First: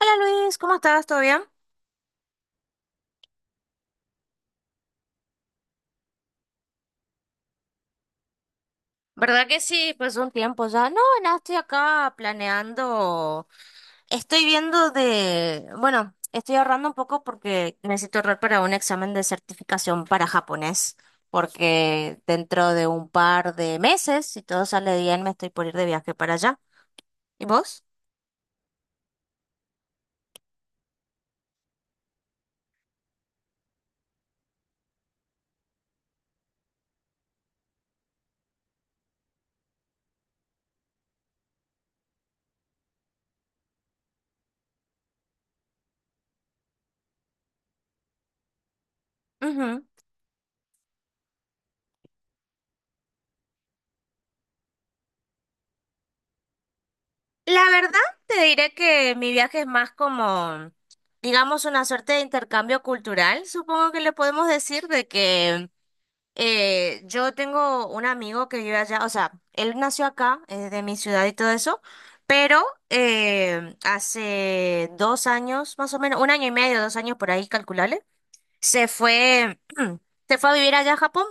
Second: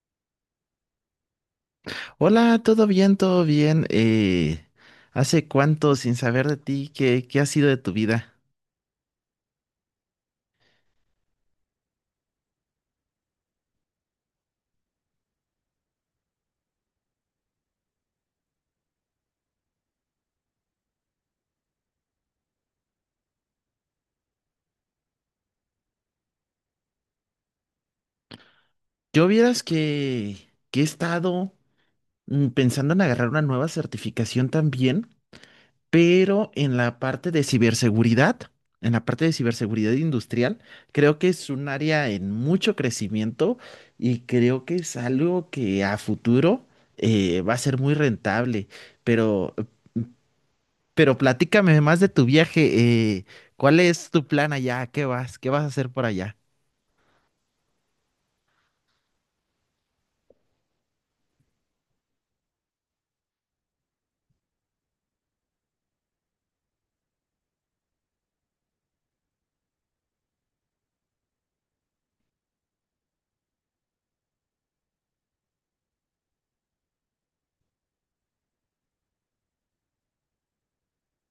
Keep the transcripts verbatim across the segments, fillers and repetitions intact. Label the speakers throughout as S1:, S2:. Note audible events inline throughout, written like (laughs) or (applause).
S1: Hola Luis, ¿cómo estás? ¿Todo bien?
S2: Hola, todo bien, todo bien. Eh, ¿hace cuánto sin saber de ti? ¿Qué, qué ha sido de tu vida?
S1: ¿Verdad que sí? Pues un tiempo ya. No, nada, estoy acá planeando. Estoy viendo de... Bueno, estoy ahorrando un poco porque necesito ahorrar para un examen de certificación para japonés, porque dentro de un par de meses, si todo sale bien, me estoy por ir de viaje para allá. ¿Y vos?
S2: Yo vieras que, que he estado mm, pensando en agarrar una nueva certificación también, pero en la parte de ciberseguridad, en la parte de ciberseguridad industrial, creo que es un área en mucho crecimiento y creo que es algo que a futuro eh, va a ser muy rentable, pero
S1: Ujú.
S2: Pero platícame más de tu viaje. Eh, ¿cuál es tu plan allá? ¿Qué vas? ¿Qué vas a hacer por allá?
S1: La verdad, te diré que mi viaje es más como, digamos, una suerte de intercambio cultural, supongo que le podemos decir, de que... Eh, yo tengo un amigo que vive allá, o sea, él nació acá, es de mi ciudad y todo eso, pero eh, hace dos años, más o menos, un año y medio, dos años por ahí, calculable, se fue, (clears throat) se fue a vivir allá a Japón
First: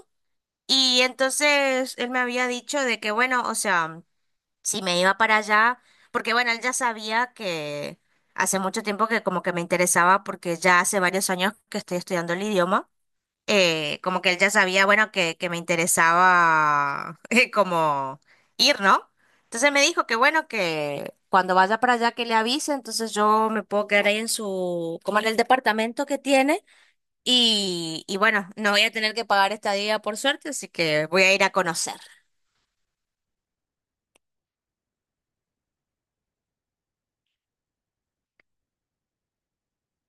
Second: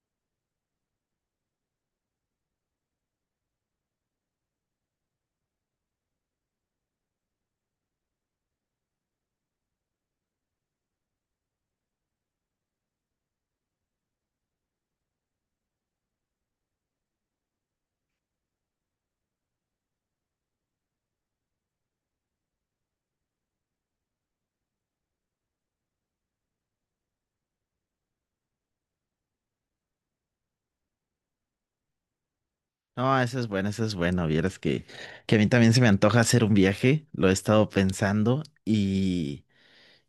S1: y entonces él me había dicho de que, bueno, o sea, si me iba para allá, porque bueno, él ya sabía que hace mucho tiempo que como que me interesaba porque ya hace varios años que estoy estudiando el idioma eh, como que él ya sabía, bueno, que, que me interesaba (laughs) eh, como ir, ¿no? Entonces me dijo que bueno, que cuando vaya para allá que le avise, entonces yo me puedo quedar ahí en su, como en el departamento que tiene y, y bueno, no voy a tener que pagar estadía por suerte, así que voy a ir a conocer.
S2: No, eso es bueno, eso es bueno. Vieras que, que a mí también se me antoja hacer un viaje. Lo he estado pensando y,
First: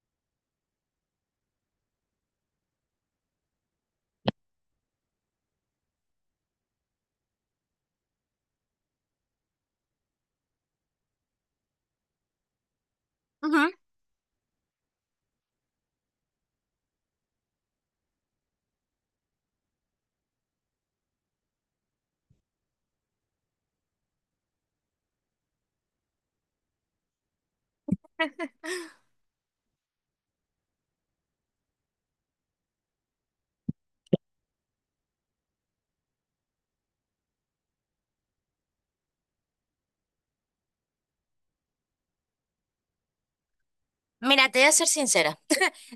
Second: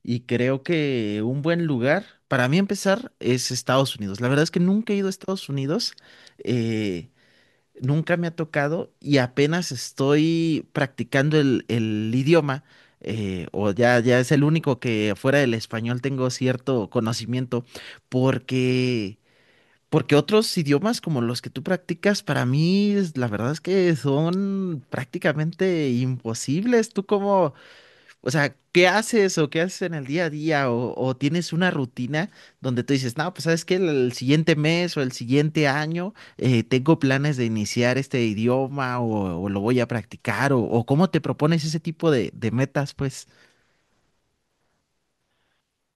S2: y creo que un buen lugar para mí empezar es Estados Unidos. La verdad es que nunca he ido a Estados Unidos. eh, Nunca me ha tocado y apenas estoy practicando el, el idioma, eh, o
S1: Ujú.
S2: ya, ya es el único que fuera del español tengo cierto conocimiento, porque, porque otros idiomas como los que tú practicas, para mí es- la verdad es que son prácticamente imposibles. ¿Tú cómo, o sea, qué haces o qué haces en el día a día? O, o tienes una rutina donde tú dices, no, pues sabes que el, el siguiente mes o el siguiente año eh, tengo planes de iniciar este idioma o, o lo voy a practicar o, o cómo te propones ese tipo de, de metas, pues.
S1: Mira, te voy a ser sincera.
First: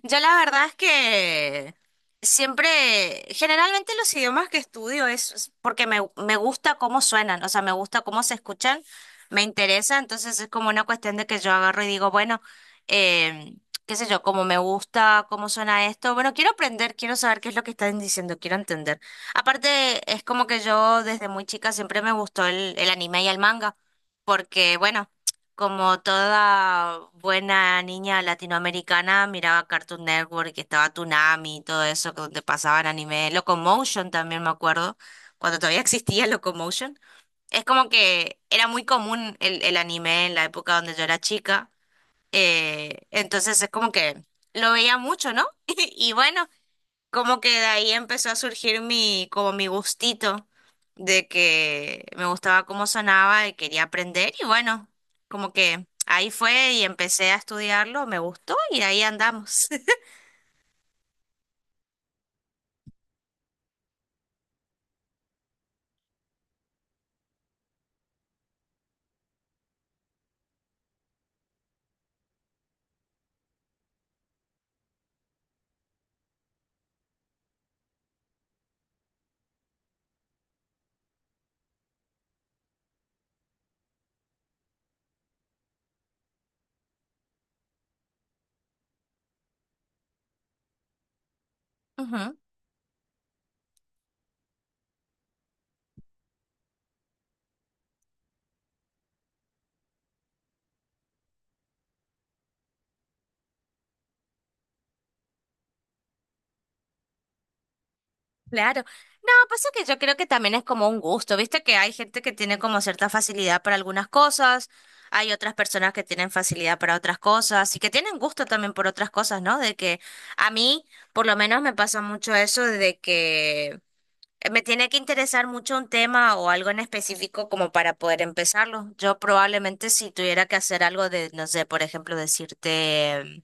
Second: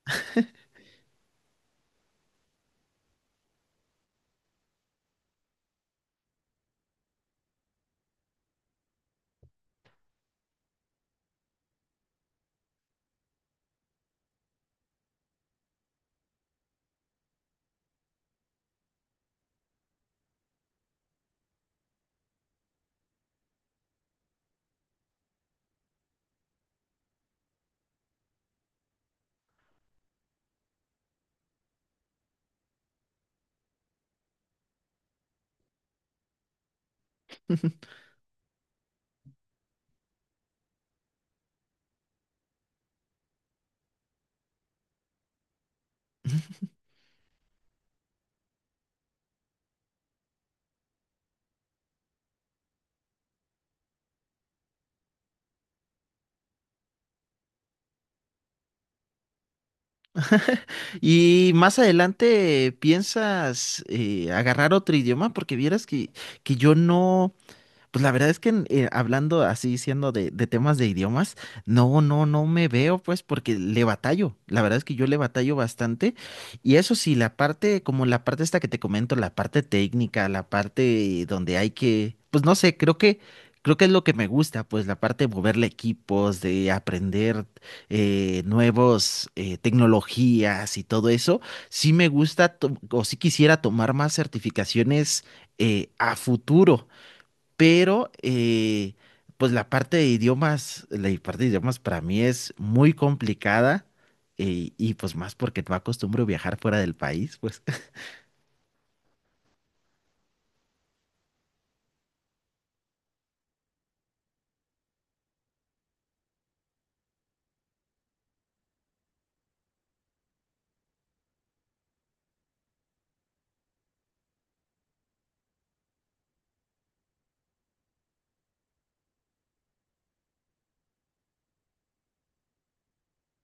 S1: Yo la verdad es que siempre, generalmente los idiomas que estudio es es porque me, me gusta cómo suenan, o sea, me gusta cómo se escuchan, me interesa, entonces es como una cuestión de que yo agarro y digo, bueno, eh, qué sé yo, cómo me gusta, cómo suena esto, bueno, quiero aprender, quiero saber qué es lo que están diciendo, quiero entender. Aparte, es como que yo desde muy chica siempre me gustó el, el anime y el manga, porque bueno. Como toda buena niña latinoamericana, miraba Cartoon Network, que estaba Toonami y todo eso, que donde pasaban anime. Locomotion también me acuerdo, cuando todavía existía Locomotion. Es como que era muy común el, el anime en la época donde yo era chica. Eh, entonces es como que lo veía mucho, ¿no? (laughs) Y bueno,
S2: (laughs)
S1: como que de ahí empezó a surgir mi, como mi gustito de que me gustaba cómo sonaba y quería aprender y bueno, como que ahí fue y empecé a estudiarlo, me gustó y ahí andamos. (laughs)
S2: ¿Y más adelante piensas eh, agarrar otro idioma? Porque vieras que, que yo no. Pues la verdad es que eh, hablando así, siendo de, de temas de idiomas, no, no, no me veo, pues, porque le batallo. La verdad es que yo le batallo bastante. Y eso sí, la parte, como la parte esta que te comento, la parte técnica, la parte donde hay que, pues no sé, creo que, creo que es lo que me gusta, pues la parte de moverle equipos, de aprender eh, nuevos eh, tecnologías y todo eso. Sí me
S1: Ujú,
S2: gusta, to- o sí quisiera tomar más certificaciones eh, a futuro, pero eh, pues la parte de idiomas, la parte de idiomas para mí es muy complicada, eh, y pues más porque no acostumbro viajar fuera del país, pues.
S1: claro. No, pasa que yo creo que también es como un gusto, viste que hay gente que tiene como cierta facilidad para algunas cosas, hay otras personas que tienen facilidad para otras cosas y que tienen gusto también por otras cosas, ¿no? De que a mí por lo menos me pasa mucho eso de que Eh, Me tiene que interesar mucho un tema o algo en específico como para poder empezarlo. Yo probablemente si tuviera que hacer algo de, no sé, por ejemplo, decirte mm,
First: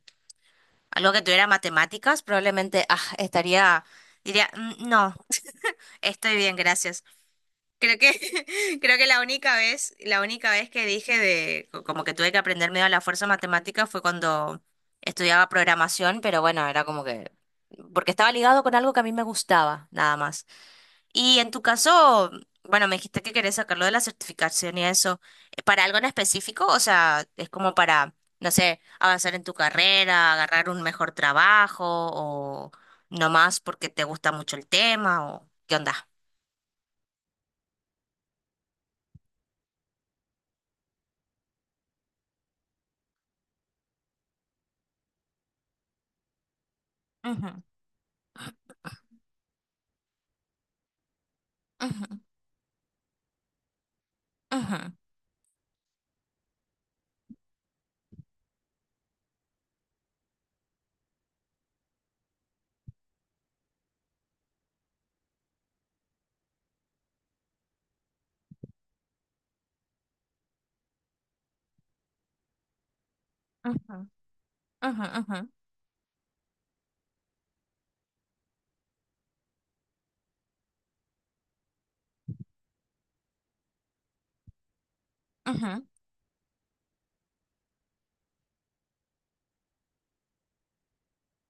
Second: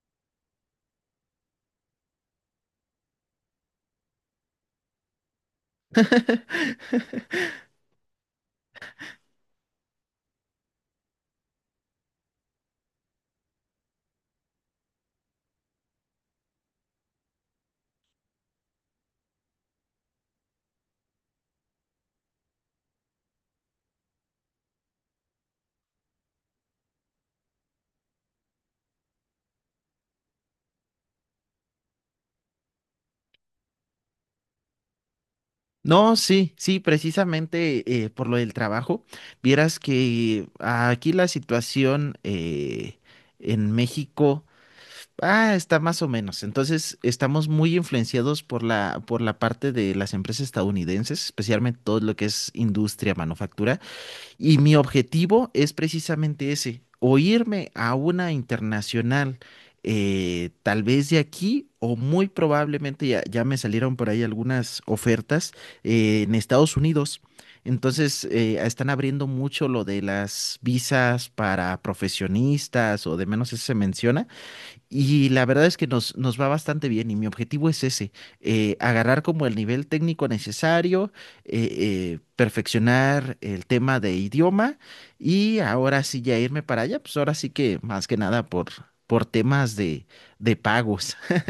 S1: algo que tuviera matemáticas, probablemente ah, estaría, diría, "Mm, no, estoy bien, gracias".
S2: (laughs)
S1: Creo que, (laughs) creo que la única vez, la única vez que dije de, co- como que tuve que aprender medio a la fuerza matemáticas fue cuando estudiaba programación, pero bueno, era como que, porque estaba ligado con algo que a mí me gustaba, nada más. Y en tu caso, bueno, me dijiste que querés sacarlo de la certificación y eso. ¿Eh, ¿Para algo en específico? O sea, es como para, no sé, avanzar en tu carrera, agarrar un mejor trabajo o nomás porque te gusta mucho el tema o qué onda.
S2: No, sí, sí, precisamente eh, por lo del trabajo. Vieras que aquí la situación eh, en México ah, está más o menos. Entonces, estamos
S1: Ujú,
S2: muy influenciados por la, por la parte de las empresas estadounidenses, especialmente todo
S1: ujú,
S2: lo que es industria, manufactura. Y mi
S1: ujú,
S2: objetivo es precisamente ese, o irme a una internacional, eh, tal vez de aquí, o muy probablemente ya, ya me salieron por ahí algunas ofertas eh, en Estados Unidos. Entonces, eh, están abriendo mucho lo de las visas para profesionistas o de menos eso se
S1: ujú,
S2: menciona.
S1: ujú,
S2: Y
S1: ujú,
S2: la verdad es que nos, nos va bastante bien y mi objetivo es ese, eh, agarrar como el nivel técnico necesario, eh, eh, perfeccionar el tema de idioma y
S1: ujú, ujú.
S2: ahora sí ya irme para allá, pues ahora sí que más que nada por, por temas de, de pagos. (laughs)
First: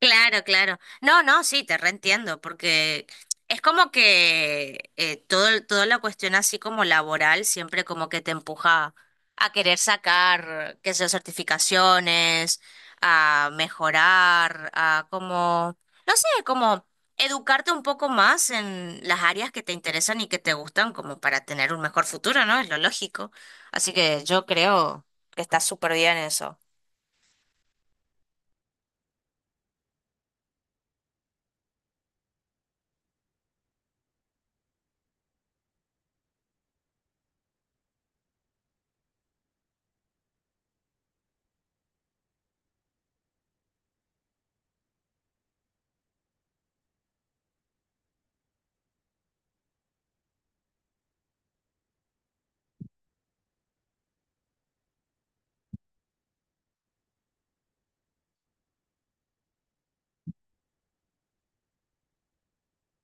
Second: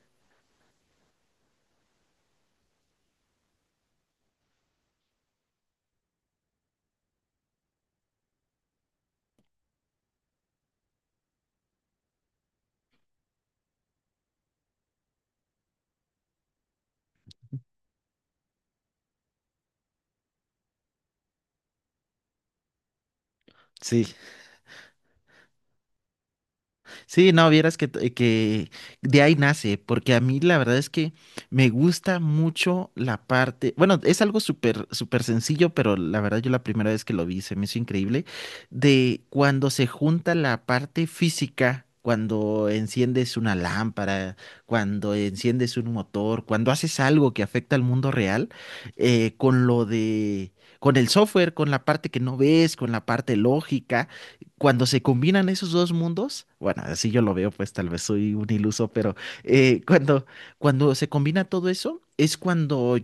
S1: Claro, claro. No, no, sí, te reentiendo, porque es como que eh, todo, el- toda la cuestión así como laboral siempre como que te empuja a querer sacar, qué sé yo, certificaciones, a mejorar, a como, no sé, como educarte un poco más en las áreas que te interesan y que te gustan como para tener un mejor futuro, ¿no? Es lo lógico. Así
S2: Sí.
S1: que yo creo que está súper bien eso.
S2: Sí, no, vieras que, t- que de ahí nace, porque a mí la verdad es que me gusta mucho la parte, bueno, es algo súper, súper sencillo, pero la verdad yo la primera vez que lo vi se me hizo increíble, de cuando se junta la parte física, cuando enciendes una lámpara, cuando enciendes un motor, cuando haces algo que afecta al mundo real, eh, con lo de, con el software, con la parte que no ves, con la parte lógica, cuando se combinan esos dos mundos, bueno, así yo lo veo, pues tal vez soy un iluso, pero eh, cuando, cuando se combina todo eso, es cuando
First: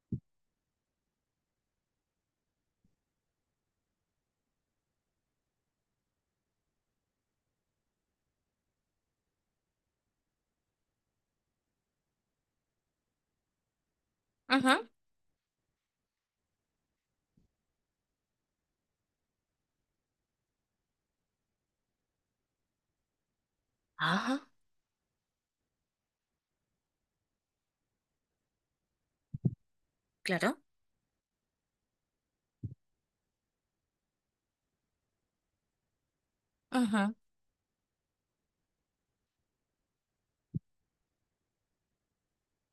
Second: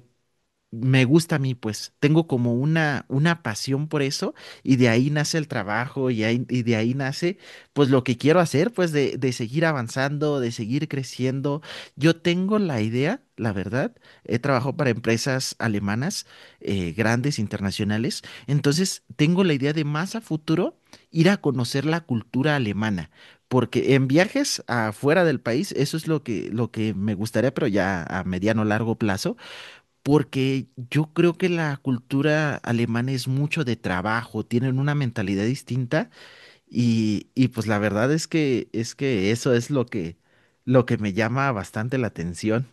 S2: me gusta a mí, pues tengo como una, una pasión por eso y de ahí nace el trabajo y, ahí- y de ahí nace pues lo que quiero hacer, pues de, de seguir avanzando, de seguir creciendo. Yo tengo la idea, la verdad, he trabajado
S1: Ajá.
S2: para empresas alemanas eh, grandes, internacionales, entonces tengo la idea de más a futuro ir a conocer la cultura alemana. Porque en
S1: Ajá,
S2: viajes afuera del país, eso es lo que, lo que me gustaría, pero ya a mediano largo plazo,
S1: claro.
S2: porque yo creo que la cultura alemana es mucho de trabajo, tienen una mentalidad distinta y, y pues la verdad es que es que eso es lo que lo que me llama bastante la atención.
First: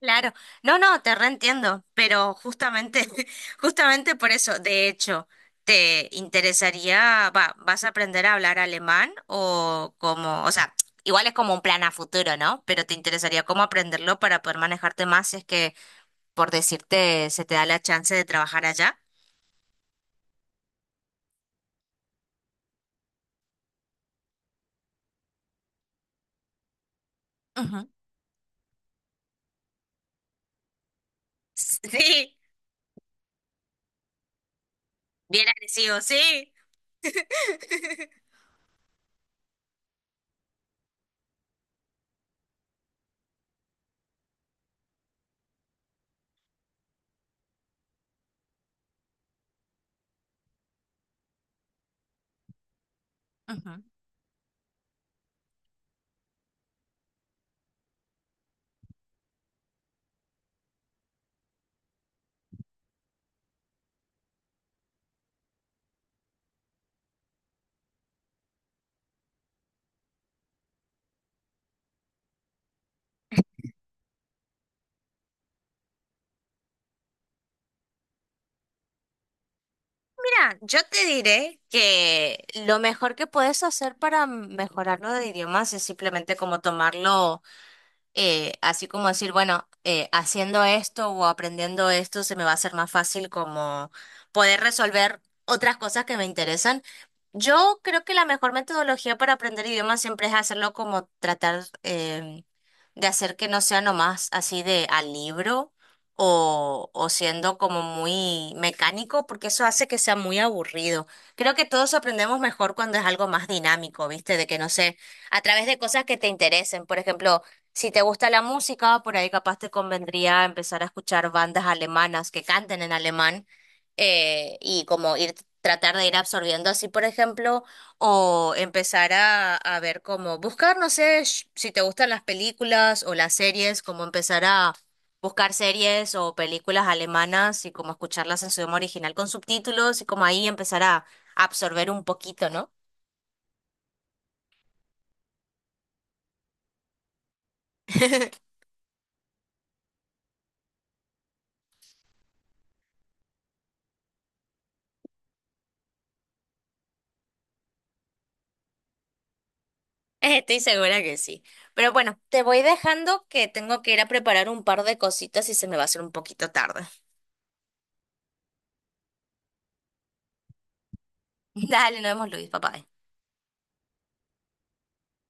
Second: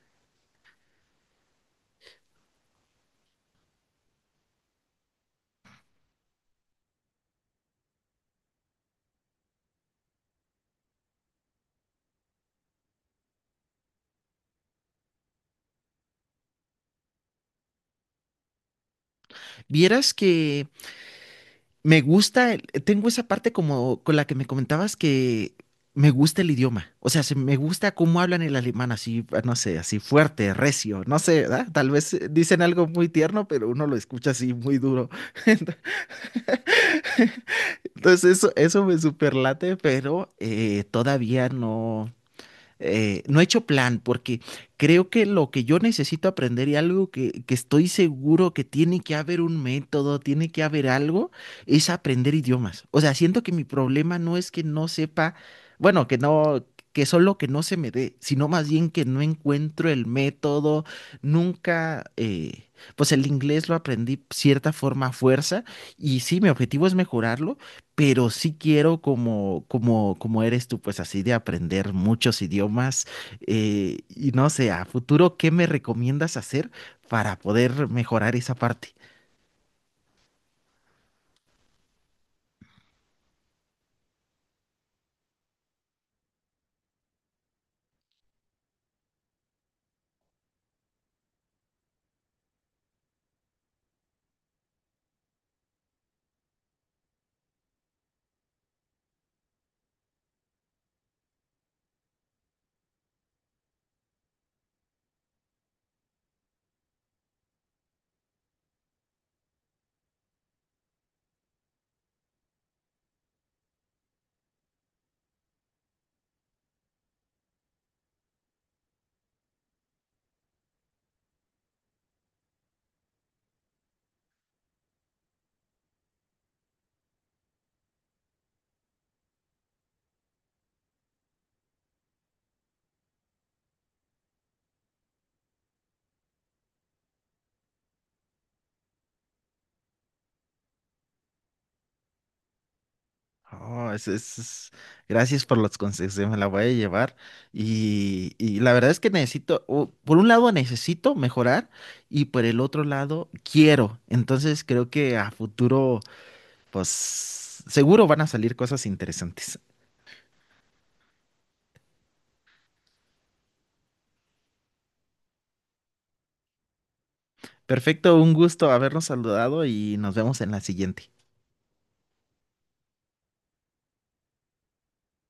S1: Claro, no, no, te reentiendo, pero justamente, (laughs) justamente por eso, de hecho, ¿te interesaría, va, vas a aprender a hablar alemán o como, o sea, igual es como un plan a futuro, ¿no? Pero te interesaría cómo aprenderlo para poder manejarte más si es que, por decirte, se te da la chance de trabajar allá.
S2: Vieras que me gusta, el- tengo esa parte como con la que me comentabas que me gusta el idioma, o sea, se me
S1: Ujú,
S2: gusta cómo hablan el alemán así, ah, no sé, así fuerte, recio, no sé, ¿verdad?
S1: (laughs)
S2: Tal vez eh,
S1: sí,
S2: dicen algo muy tierno, pero uno lo escucha así muy duro.
S1: bien
S2: (laughs)
S1: agresivo, sí.
S2: Entonces eso, eso me superlate, pero eh, todavía no, eh, no he hecho plan porque creo que lo que yo necesito aprender y algo que, que estoy seguro que tiene que haber un método, tiene que haber algo, es aprender idiomas. O sea, siento que mi
S1: Ujú.
S2: problema no es que no sepa, bueno, que no, que solo que no se me dé, sino más bien que no encuentro el método, nunca, eh, pues el inglés lo aprendí cierta forma a fuerza. Y sí, mi objetivo es mejorarlo, pero sí quiero como, como, como eres tú, pues así de aprender muchos idiomas, eh, y no sé, a futuro, ¿qué me recomiendas hacer para poder mejorar esa parte?
S1: Mira, yo te diré que lo mejor que puedes hacer para mejorarlo de idiomas es simplemente como tomarlo. Eh, así como decir, bueno, eh, haciendo esto o aprendiendo esto se me va a hacer más fácil como poder resolver otras cosas que me interesan. Yo creo que la mejor metodología para aprender idiomas siempre es hacerlo como tratar eh, de hacer que no sea nomás así de al libro o, o siendo como muy mecánico, porque eso hace que sea muy aburrido. Creo que todos aprendemos mejor cuando es algo más dinámico, ¿viste? De que no sé, a través de cosas que te interesen. Por ejemplo, si te gusta la música, por ahí capaz te convendría empezar a escuchar bandas alemanas que canten en alemán eh, y como ir tratar de ir absorbiendo así, por ejemplo, o empezar a, a ver cómo buscar, no sé, sh- si te gustan las películas o las series, como empezar a buscar series o películas alemanas y como escucharlas en su idioma original con subtítulos y como ahí empezar a absorber un poquito, ¿no?
S2: Oh, es, es- es- gracias por los consejos, eh, me la voy a llevar y,
S1: (laughs)
S2: y la verdad es que necesito, o, por un lado necesito mejorar y por el otro lado quiero, entonces creo que a futuro, pues seguro van a salir cosas interesantes.
S1: (laughs) Estoy segura que sí. Pero bueno, te voy dejando que tengo que ir a preparar un par de cositas y se me va a hacer un poquito tarde.
S2: Perfecto, un gusto habernos saludado y nos vemos en la siguiente.
S1: (laughs) Dale, nos vemos, Luis, papá.